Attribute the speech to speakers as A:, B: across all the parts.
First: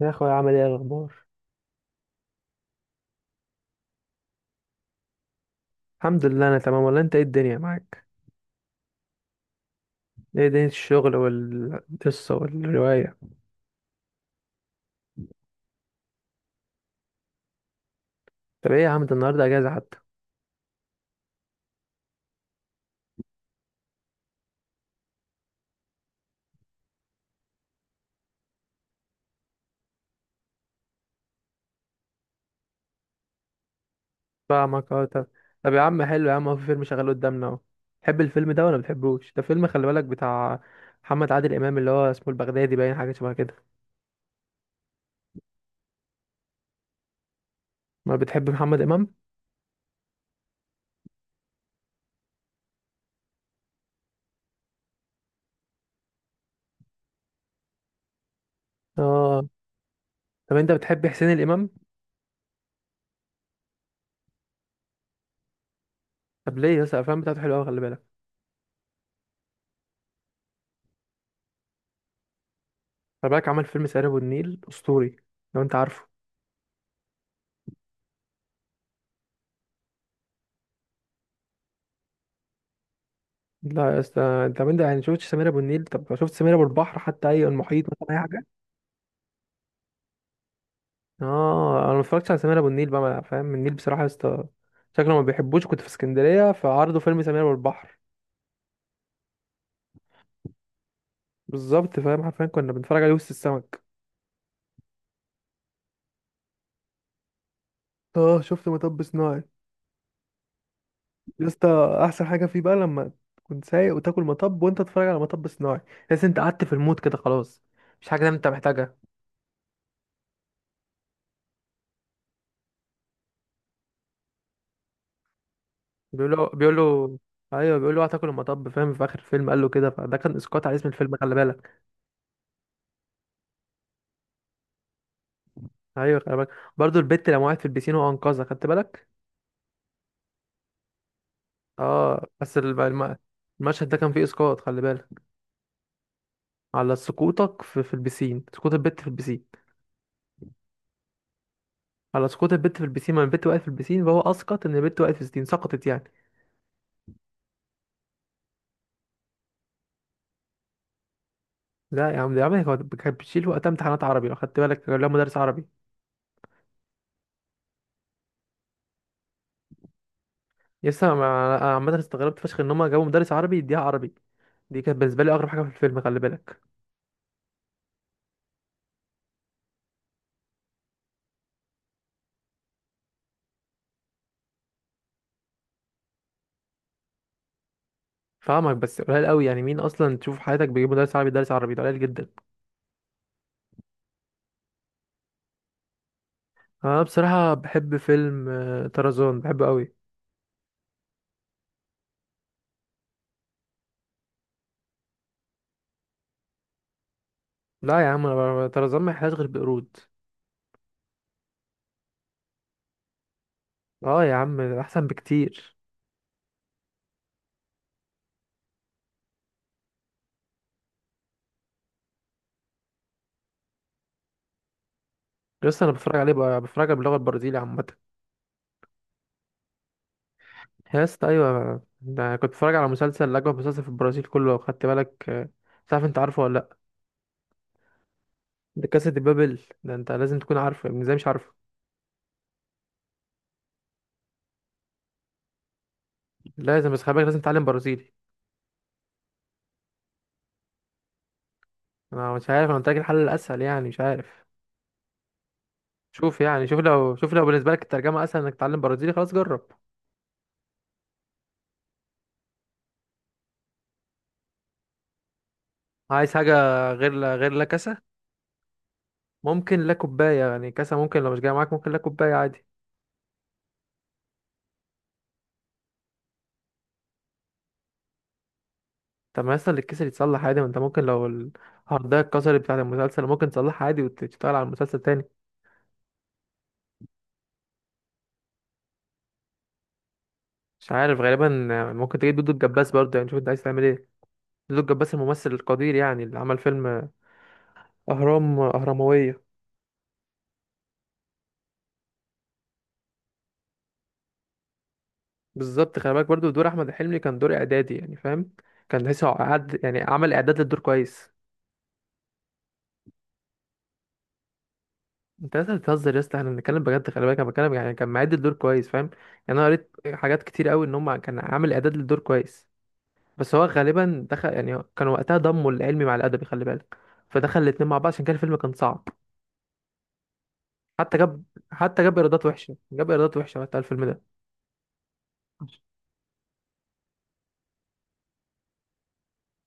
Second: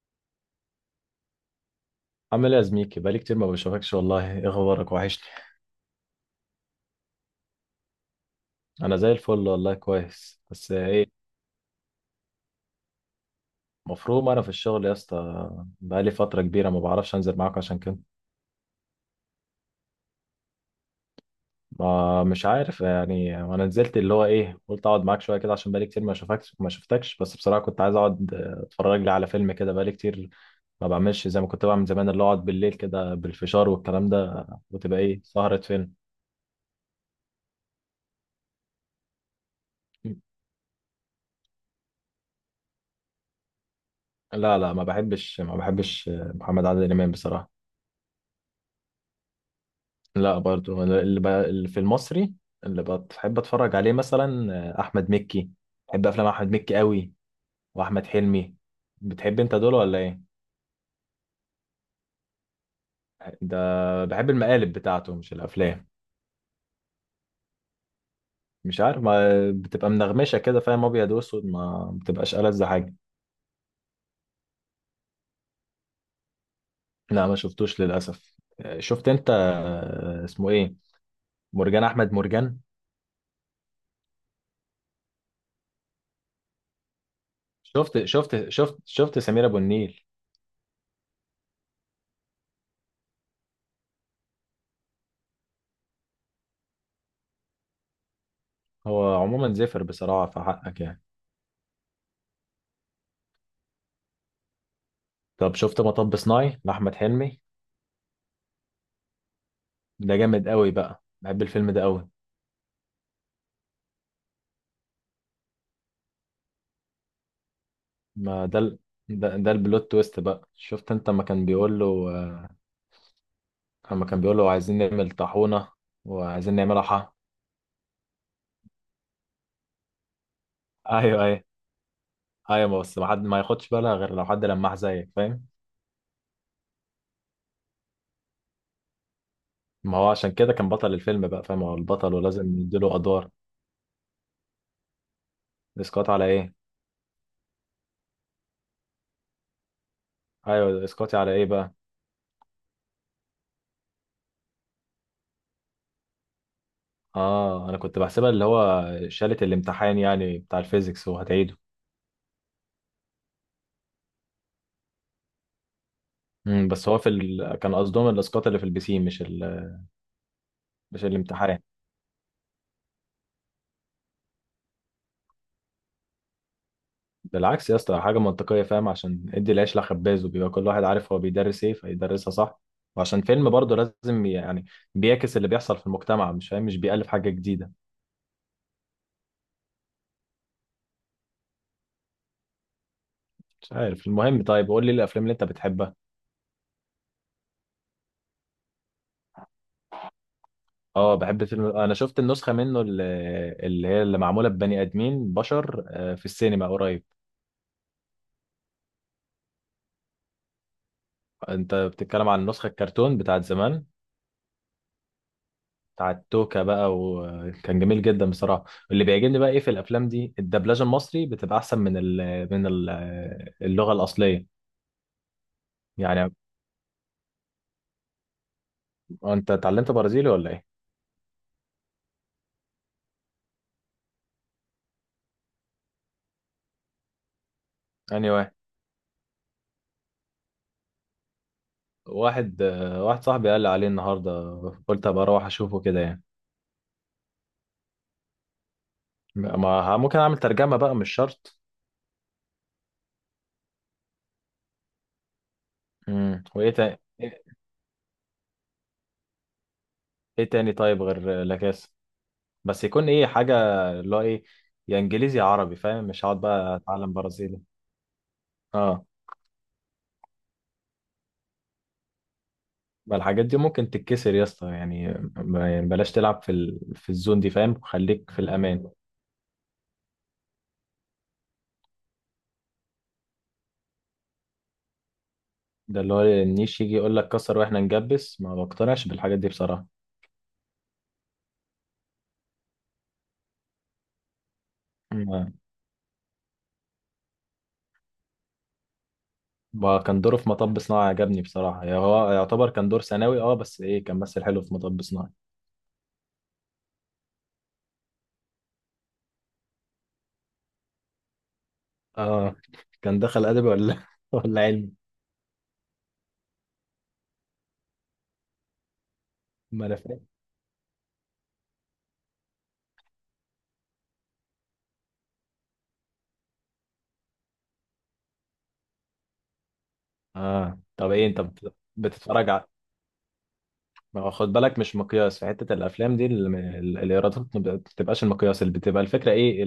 A: يا اخويا، عامل ايه الاخبار؟
B: عامل ايه يا زميكي؟ بقالي كتير ما بشوفكش والله. ايه اخبارك؟ وحشني.
A: الحمد لله انا تمام. ولا انت، ايه الدنيا معاك؟
B: انا زي الفل والله كويس،
A: ايه دنيا
B: بس ايه؟
A: الشغل والقصه والروايه؟
B: مفروض انا في الشغل يا اسطى. بقالي فتره كبيره ما بعرفش انزل معاك عشان كده.
A: طب ايه يا عم، ده النهارده اجازه حتى.
B: ما مش عارف يعني، انا نزلت اللي هو ايه، قلت اقعد معاك شويه كده عشان بقالي كتير ما اشوفكش ما شفتكش. بس بصراحه كنت عايز اقعد اتفرج لي على فيلم كده، بقالي كتير ما بعملش زي ما كنت بعمل زمان، اللي هو اقعد بالليل كده بالفشار والكلام ده
A: فاهمك.
B: وتبقى
A: اه،
B: ايه
A: طب.
B: سهره
A: طب يا
B: فيلم.
A: عم، حلو يا عم، هو في فيلم شغال قدامنا اهو. تحب الفيلم ده ولا بتحبوش؟ ده فيلم خلي بالك بتاع محمد عادل امام، اللي هو اسمه البغدادي، باين حاجه شبه كده.
B: لا، لا، ما بحبش محمد عادل امام بصراحه.
A: ما بتحب محمد امام؟
B: لا برضو أنا اللي في المصري اللي بحب اتفرج عليه مثلا، احمد مكي. بحب افلام احمد مكي قوي، واحمد حلمي. بتحب
A: اه،
B: انت دول ولا ايه؟
A: طب انت بتحب حسين الامام؟
B: ده بحب المقالب بتاعته مش الافلام.
A: طب ليه يا اسطى؟ الافلام بتاعته حلوه قوي خلي بالك.
B: مش عارف، ما بتبقى منغمشه كده فاهم، ابيض واسود ما بتبقاش ألذ حاجه.
A: خلي بالك عمل فيلم سهر ابو النيل اسطوري، لو انت عارفه.
B: لا ما شفتوش للاسف. شفت انت، اسمه ايه، مرجان احمد مرجان.
A: لا يا اسطى، طب انت يعني شفتش سمير ابو النيل؟ طب شفت سمير ابو البحر؟ حتى اي المحيط
B: شفت
A: مثلا اي حاجه.
B: شفت شفت شفت سمير ابو النيل.
A: اه، انا ما اتفرجتش على سمير ابو النيل بقى. فاهم النيل بصراحه يا اسطى، شكله ما بيحبوش. كنت في اسكندريه فعرضوا فيلم سمير ابو البحر.
B: هو عموما زفر بصراحه في حقك يعني.
A: بالظبط فاهم، حرفيا كنا بنتفرج عليه وسط السمك.
B: طب شفت مطب صناعي لاحمد حلمي؟
A: اه، شفت مطب صناعي.
B: ده جامد قوي بقى، بحب
A: يا اسطى
B: الفيلم ده قوي.
A: احسن حاجه فيه بقى لما تكون سايق وتاكل مطب وانت تتفرج على مطب صناعي. تحس انت قعدت في المود كده، خلاص مش حاجه انت
B: ما ده ال...
A: محتاجها.
B: ده, ده البلوت تويست بقى. شفت انت ما كان بيقول له، اما كان بيقول له عايزين نعمل طاحونة وعايزين
A: بيقولوا
B: نعملها حا
A: بيقولوا، ايوه بيقولوا هتاكل المطب فاهم. في اخر الفيلم قال له كده، فده كان اسقاط على اسم الفيلم
B: ايوه،
A: خلي
B: ايوه.
A: بالك.
B: ايوه بس ما حد ما ياخدش بالها غير لو حد لمح زيك فاهم.
A: ايوه خلي بالك، برضه البت لما وقعت في البيسين وانقذها، خدت بالك.
B: ما هو عشان كده كان بطل الفيلم بقى، فاهم، هو البطل
A: اه،
B: ولازم
A: بس
B: نديله ادوار.
A: المشهد ده كان فيه اسقاط خلي بالك.
B: اسقاط على ايه؟
A: على سقوطك في البيسين، سقوط البت في البيسين.
B: ايوه، اسقاطي على ايه بقى؟
A: على سقوط البت في البيسين، ما البت وقعت في البيسين، فهو اسقط ان البت وقعت في البيسين، سقطت يعني.
B: اه انا كنت بحسبها اللي هو شالة الامتحان يعني بتاع الفيزيكس وهتعيده.
A: لا يا عم يا عم، هو كانت بتشيل وقتها امتحانات عربي لو خدت بالك، كان لها مدرس عربي.
B: بس هو كان قصدهم الاسقاط اللي في البسين مش
A: لسه
B: الامتحان.
A: أنا عامه استغربت فشخ ان هم جابوا مدرس عربي يديها عربي. دي كانت بالنسبه لي اغرب حاجه في الفيلم خلي بالك.
B: بالعكس يا اسطى، حاجة منطقية فاهم، عشان ادي العيش لخباز وبيبقى كل واحد عارف هو بيدرس ايه فيدرسها صح. وعشان فيلم برضه لازم يعني بيعكس اللي بيحصل في المجتمع مش فاهم، مش بيألف حاجة جديدة.
A: فاهمك، بس قليل قوي يعني، مين اصلا تشوف في حياتك بيجيب مدرس عربي يدرس عربي؟ ده قليل جدا.
B: مش عارف المهم، طيب قول لي الافلام اللي انت بتحبها.
A: انا بصراحه بحب فيلم طرزان، بحبه قوي.
B: اه بحب فيلم، انا شفت النسخة منه اللي هي اللي معمولة ببني ادمين بشر في السينما قريب.
A: لا يا عم، انا طرزان ما يحلاش غير بقرود.
B: انت بتتكلم عن النسخة الكرتون بتاعت زمان
A: اه يا عم، ده احسن بكتير.
B: بتاع التوكا بقى، وكان جميل جدا بصراحه. اللي بيعجبني بقى ايه في الافلام دي، الدبلجه المصري بتبقى احسن من اللغه الاصليه.
A: لسه انا بتفرج عليه
B: يعني
A: بقى، بتفرج على باللغه البرازيليه عامه.
B: انت اتعلمت برازيلي ولا ايه؟
A: يا اسطى ايوه، ده كنت بتفرج على مسلسل اجمل مسلسل في البرازيل كله لو خدت بالك مش عارف انت عارفه ولا لا.
B: اني واحد،
A: ده كاسا دي بابل، ده انت لازم تكون عارفه يعني، ازاي مش عارفه؟
B: واحد صاحبي قال لي عليه النهارده، قلت ابقى اروح اشوفه كده يعني.
A: لازم بس خلي بالك، لازم تتعلم برازيلي.
B: ما ه- ممكن اعمل ترجمه بقى، مش شرط.
A: انا مش عارف، انا قلت لك الحل الاسهل يعني، مش عارف. شوف يعني،
B: وايه
A: شوف
B: تاني
A: لو
B: ايه؟
A: بالنسبه لك الترجمه اسهل انك تتعلم برازيلي، خلاص جرب.
B: إيه تاني طيب غير لاكاس؟ بس يكون ايه حاجه اللي هو ايه، يا انجليزي يا عربي فاهم، مش
A: عايز
B: هقعد
A: حاجه
B: بقى اتعلم
A: غير
B: برازيلي.
A: لا كاسا،
B: اه
A: ممكن لا كوباية يعني كاسة، ممكن لو مش جاية معاك ممكن لا كوباية عادي.
B: ما الحاجات دي ممكن تتكسر يا اسطى، يعني يعني بلاش تلعب في الزون دي فاهم، خليك في الامان.
A: طب ما يصل الكيس اللي يتصلح عادي، ما انت ممكن لو الهاردية اتكسرت بتاعة المسلسل، ممكن تصلحها عادي وتشتغل على المسلسل تاني.
B: ده اللي هو النيش يجي يقول لك كسر واحنا نجبس، ما بقتنعش بالحاجات دي بصراحه.
A: مش عارف غالبا. ممكن تجيب دودو الجباس برضه، يعني شوف انت عايز تعمل ايه. دودو الجباس الممثل
B: ما
A: القدير يعني، اللي عمل فيلم أهرام أهرموية.
B: ما كان دوره في مطب صناعي عجبني بصراحه يعني، هو يعتبر كان دور ثانوي اه، بس ايه كان مثل حلو في مطب صناعي.
A: بالظبط خلي بالك، برضه دور أحمد حلمي كان دور إعدادي يعني فاهم. كان تحسه قعد يعني، عمل إعداد للدور كويس.
B: اه كان دخل ادبي ولا ولا علمي؟
A: انت لسه بتهزر يا اسطى، احنا بنتكلم بجد خلي بالك. انا بتكلم يعني كان معد الدور كويس، فاهم؟ يعني انا
B: ما
A: قريت
B: انا فاهم.
A: حاجات كتير قوي ان هم كان عامل اعداد للدور كويس. بس هو غالبا دخل يعني، كان وقتها ضموا العلمي مع الادبي خلي بالك. فدخل الاتنين مع بعض، عشان كده الفيلم كان صعب.
B: اه طب
A: حتى
B: ايه انت
A: جاب
B: بت-
A: حتى جاب ايرادات
B: بتتفرج على؟
A: وحشه، وقتها الفيلم
B: ما
A: ده.
B: هو خد بالك مش مقياس في حتة الأفلام دي الإيرادات، ما بتبقاش المقياس، اللي بتبقى الفكرة إيه،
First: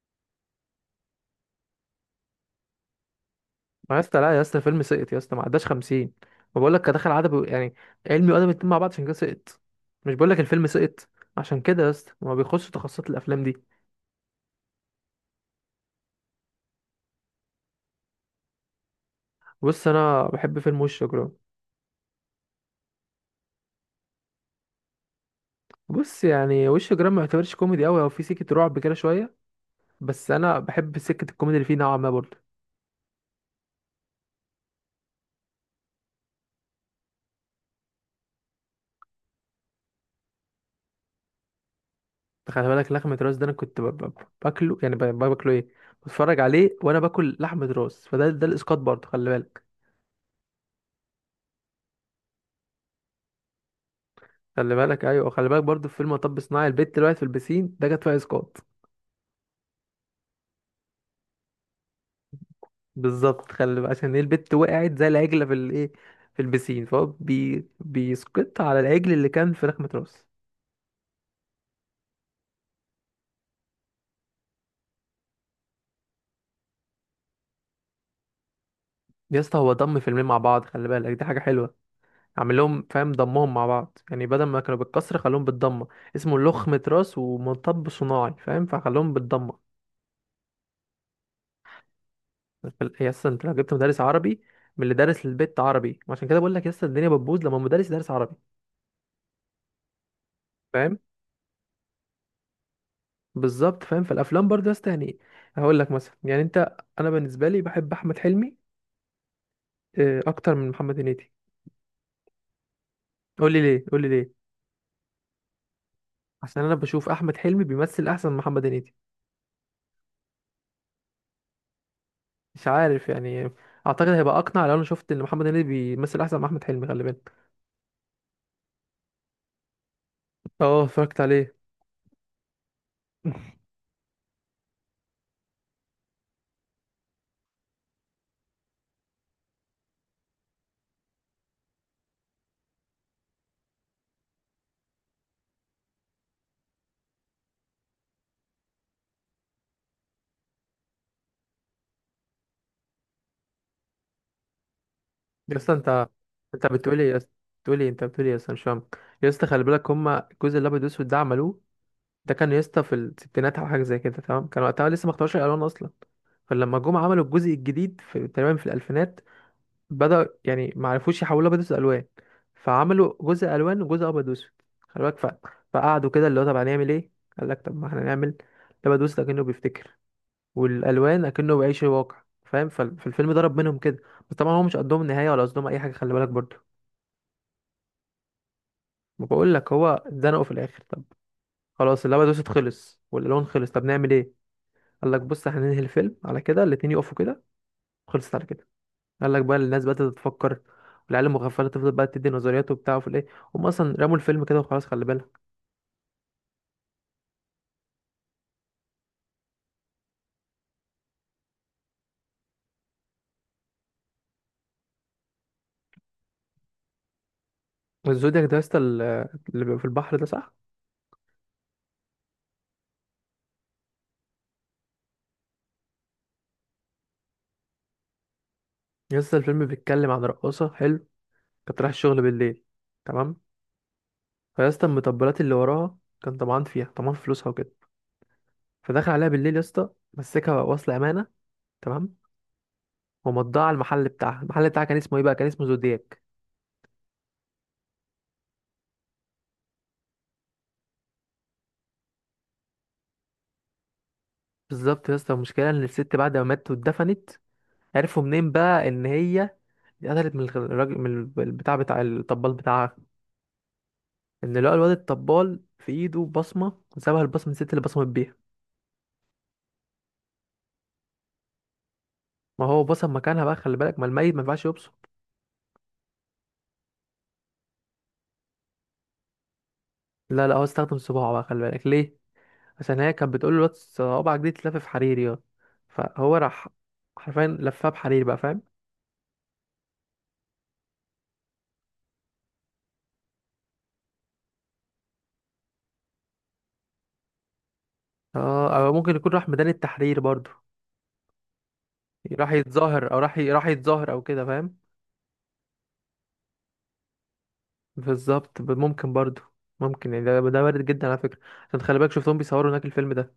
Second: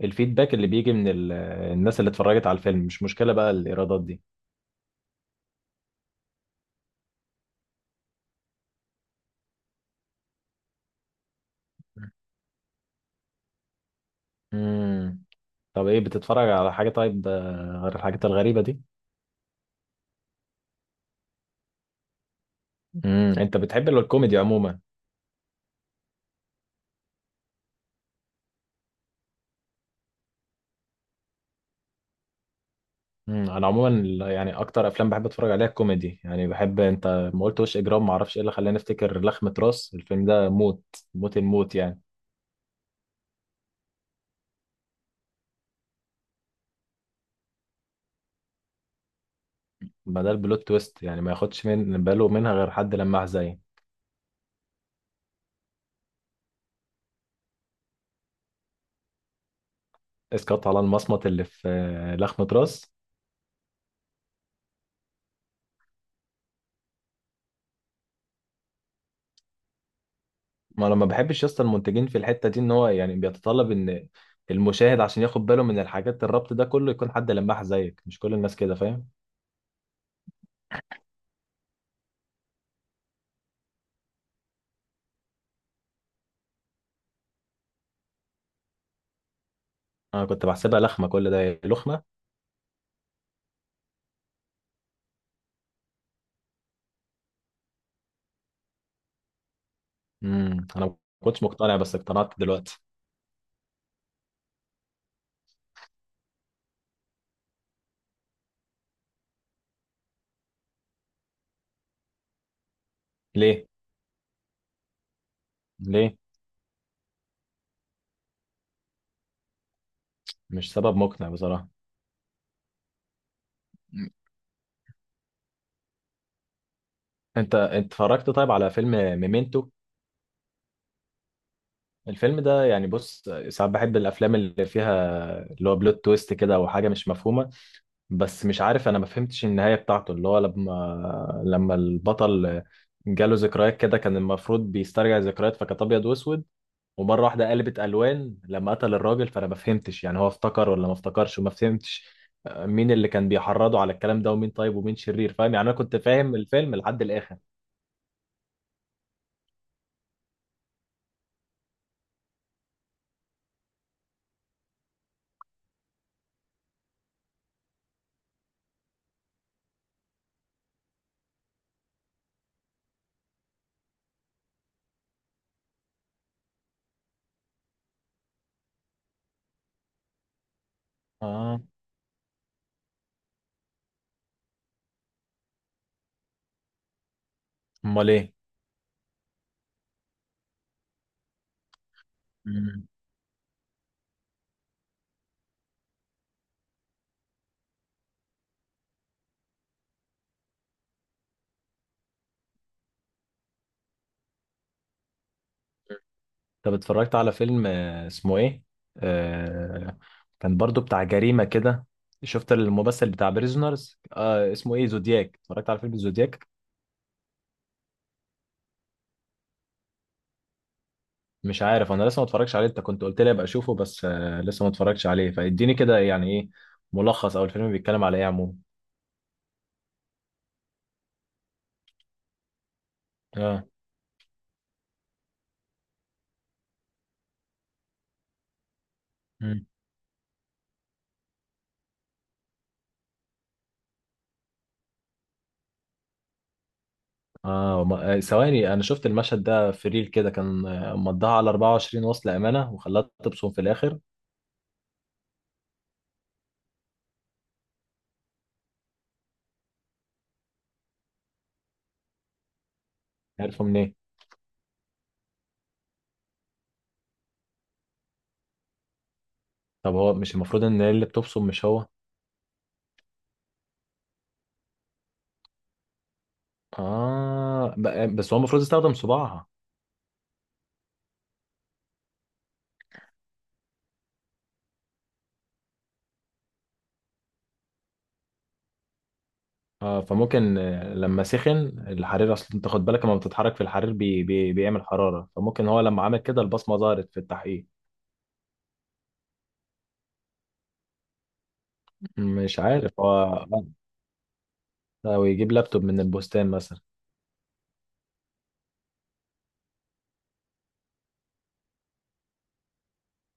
B: الفيدباك اللي بيجي من الناس اللي اتفرجت على الفيلم. مش مشكلة بقى
A: ما يا
B: الإيرادات
A: اسطى،
B: دي.
A: لا يا اسطى، الفيلم سقط يا اسطى، ما عداش 50. ما بقول لك كان دخل عدد يعني علمي وادبي الاتنين مع بعض، عشان كده سقط. مش بقول لك الفيلم سقط؟ عشان كده يا اسطى ما بيخش تخصصات الافلام دي.
B: امم طب ايه بتتفرج على حاجة طيب غير الحاجات الغريبة دي؟
A: بص، انا بحب فيلم وش جرام.
B: انت بتحب الكوميدي عموما.
A: بص يعني، وش جرام ما يعتبرش كوميدي قوي، هو في سكه رعب كده شويه، بس انا بحب سكه الكوميدي اللي فيه نوعا ما برضه.
B: انا عموما يعني اكتر افلام بحب اتفرج عليها الكوميدي. يعني بحب انت ما قلت وش اجرام، ما اعرفش ايه اللي خلاني افتكر لخمة راس، الفيلم ده موت، موت الموت يعني.
A: خلي بالك لحمه راس، ده انا كنت باكله يعني باكله ايه، بتفرج عليه وانا باكل لحمه راس. فده الاسقاط برضه خلي بالك.
B: ما ده البلوت تويست يعني، ما ياخدش من باله منها غير حد لماح زي
A: خلي بالك، ايوه خلي بالك، برضه في فيلم مطب صناعي البت اللي وقعت في البسين، ده جت فيها اسقاط.
B: اسقاط على المصمت اللي في لخمة راس.
A: بالظبط خلي بالك، عشان ايه البت وقعت زي العجله في الايه، في البسين. فهو بيسقط على العجل اللي كان في لحمه راس.
B: ما انا ما بحبش اصلا المنتجين في الحته دي ان هو يعني بيتطلب ان المشاهد عشان ياخد باله من الحاجات الربط ده كله يكون حد لماح زيك، مش كل الناس كده فاهم.
A: يا اسطى هو ضم فيلمين مع بعض خلي بالك، دي حاجه حلوه. اعمل لهم فاهم، ضمهم مع بعض يعني، بدل ما كانوا بالكسر خلوهم بالضمه. اسمه لخمة راس ومطب صناعي فاهم، فخلوهم بالضمه.
B: انا كنت بحسبها لخمه، كل ده لخمه.
A: يا اسطى انت لو جبت مدرس عربي من اللي دارس للبيت عربي، عشان كده بقول لك يا اسطى الدنيا بتبوظ لما مدرس دارس عربي،
B: انا ما
A: فاهم.
B: كنتش مقتنع بس اقتنعت دلوقتي.
A: بالظبط فاهم، في الافلام برضه يا اسطى يعني، هقول لك مثلا يعني انت، انا بالنسبه لي بحب احمد حلمي اكتر من محمد هنيدي. قول لي
B: ليه؟
A: ليه، قول لي ليه.
B: ليه؟
A: عشان انا بشوف احمد حلمي بيمثل احسن من محمد هنيدي.
B: مش سبب مقنع بصراحه.
A: مش عارف يعني، اعتقد هيبقى اقنع لو انا شفت ان محمد هنيدي بيمثل احسن من احمد حلمي خلي بالك.
B: انت اتفرجت طيب على فيلم ميمنتو؟
A: اه، اتفرجت عليه.
B: الفيلم ده يعني بص، ساعات بحب الافلام اللي فيها اللي هو بلوت تويست كده او حاجه مش مفهومه. بس مش عارف انا ما فهمتش النهايه بتاعته اللي هو لما البطل جاله ذكريات كده، كان المفروض بيسترجع ذكريات فكانت ابيض واسود، ومره واحده قلبت الوان لما قتل الراجل، فانا ما فهمتش يعني هو افتكر ولا ما افتكرش، وما فهمتش مين اللي كان بيحرضه على الكلام ده، ومين طيب ومين شرير فاهم
A: يا
B: يعني.
A: اسطى
B: انا كنت
A: انت
B: فاهم
A: انت
B: الفيلم لحد
A: بتقولي يا اسطى،
B: الاخر.
A: بتقولي انت بتقولي يا اسطى، مش فاهم. يا اسطى خلي بالك، هما الجزء الابيض والاسود ده عملوه، ده كان يا اسطى في الستينات او حاجه زي كده تمام. كان وقتها لسه ما اختاروش الالوان اصلا. فلما جم عملوا الجزء الجديد في تقريبا في الالفينات، بدأ يعني ما عرفوش يحولوا ابيض واسود الوان، فعملوا جزء الوان وجزء ابيض واسود خلي بالك. فقعدوا كده اللي هو، طب هنعمل ايه؟ قال لك طب ما احنا نعمل الابيض واسود كأنه بيفتكر، والالوان اكنه
B: اه،
A: بيعيش الواقع، فاهم. فالفيلم ضرب منهم كده، بس طبعا هو مش قدهم النهايه ولا قصدهم اي حاجه، خلي بالك برضه.
B: امال ايه؟
A: ما بقول لك، هو اتزنقوا في الاخر. طب خلاص، اللعبه دوست
B: مم.
A: خلص، والالوان خلص، طب نعمل ايه؟ قال لك بص احنا ننهي الفيلم على كده، الاتنين يقفوا كده، خلصت على كده. قال لك، بقى الناس بدات تفكر، والعيال المغفله تفضل بقى تدي نظريات وبتاع وفي الايه، هم اصلا رموا الفيلم كده وخلاص خلي بالك.
B: طب اتفرجت على فيلم اسمه ايه، آه كان برضو بتاع جريمة كده، شفت الممثل بتاع بريزونرز اسمه ايه زودياك؟ اتفرجت على فيلم زودياك؟
A: الزودياك ده يا اسطى، اللي بيبقى في البحر ده، صح؟
B: مش عارف انا لسه ما اتفرجش عليه، انت كنت قلت لي ابقى اشوفه بس لسه ما اتفرجش عليه. فاديني كده يعني ايه ملخص او الفيلم بيتكلم على ايه عموما.
A: يا اسطى الفيلم بيتكلم عن رقاصه حلو، كانت رايحه الشغل بالليل، تمام.
B: اه.
A: فيا اسطى المطبلات اللي وراها كان طمعان فيها، طمعان في فلوسها وكده. فدخل عليها بالليل يا
B: مم.
A: اسطى، مسكها وصل امانه، تمام. ومضاها على المحل بتاعها. المحل بتاعها كان اسمه ايه بقى؟ كان اسمه زودياك.
B: اه ثواني، انا شفت المشهد ده في ريل كده كان مضاها على 24، وصل امانة وخلاها تبصم في الاخر.
A: بالظبط يا اسطى، المشكله ان الست بعد ما ماتت واتدفنت، عرفوا منين بقى ان هي اتقتلت من الراجل، من البتاع بتاع الطبال بتاعها.
B: عارفه منين؟
A: ان لقى الواد الطبال في ايده بصمه، وسابها البصمه الست اللي بصمت بيها.
B: طب هو مش المفروض ان هي اللي بتبصم مش هو؟
A: ما هو بصم مكانها بقى خلي بالك، ما الميت ما ينفعش يبصم.
B: اه، بس هو المفروض يستخدم صباعها.
A: لا لا، هو استخدم صباعه بقى خلي بالك، ليه؟ عشان هي كانت بتقول له، الواد صوابعك دي تتلف في حريري. اه، فهو راح حرفيا لفها بحرير بقى، فاهم.
B: فممكن لما سخن الحرير، اصل انت خد بالك لما بتتحرك في الحرير بي بي بيعمل حرارة، فممكن هو لما عمل كده البصمة ظهرت في التحقيق.
A: اه، او ممكن يكون راح ميدان التحرير برضو، راح
B: مش عارف
A: يتظاهر، او راح
B: هو
A: راح يتظاهر او كده فاهم.
B: لو يجيب لابتوب من البستان مثلا.
A: بالظبط، ممكن برضو. ممكن يعني، ده وارد جدا على فكره. عشان خلي بالك شفتهم بيصوروا هناك الفيلم ده.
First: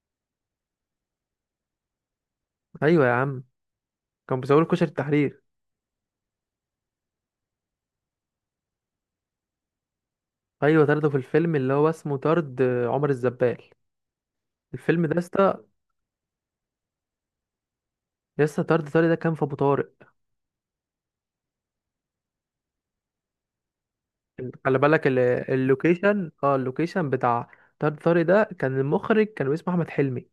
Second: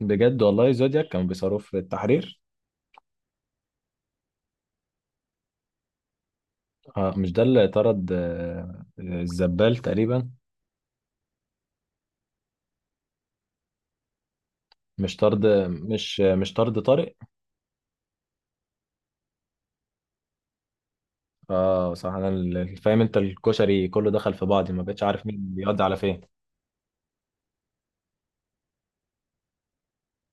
B: بجد والله؟ زودياك كانوا بيصاروه في التحرير؟
A: ايوه يا عم، كانوا بيصوروا كشري التحرير.
B: مش ده اللي طرد الزبال تقريبا؟
A: ايوه طردوا في الفيلم اللي هو اسمه طرد عمر الزبال، الفيلم ده
B: مش
A: يا
B: طرد
A: اسطى.
B: مش مش طرد طارق؟
A: يا اسطى طرد طارق ده كان في ابو طارق،
B: اه صح انا فاهم، انت الكشري كله دخل في بعض،
A: خلي
B: ما بقتش
A: بالك.
B: عارف مين بيودي على فين.
A: اللوكيشن بتاع طارق ده كان المخرج، كان اسمه احمد حلمي،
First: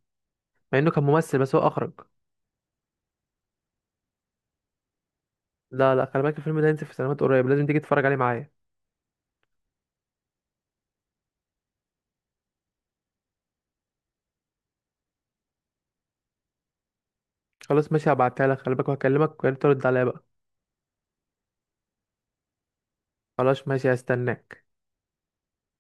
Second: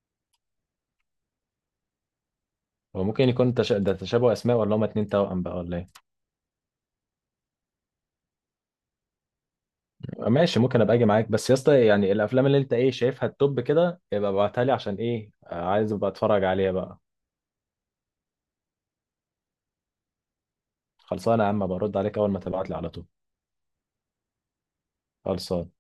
A: مع انه كان ممثل بس هو اخرج.
B: هو ممكن يكون ده تشابه اسماء، ولا هما اتنين توأم بقى، ولا ايه؟
A: لا لا، خلي بالك الفيلم ده هينزل في سينمات قريب، لازم تيجي تتفرج عليه معايا.
B: ماشي ممكن ابقى اجي معاك، بس يا اسطى يعني الافلام اللي انت ايه شايفها التوب كده يبقى ابعتها لي، عشان ايه عايز ابقى اتفرج عليها بقى.
A: خلاص ماشي، هبعتها لك خلي بالك، وهكلمك ويا ريت ترد عليا بقى.
B: خلصانه يا عم، برد عليك اول ما تبعت لي على طول.
A: خلاص ماشي، هستناك.
B: خلصان.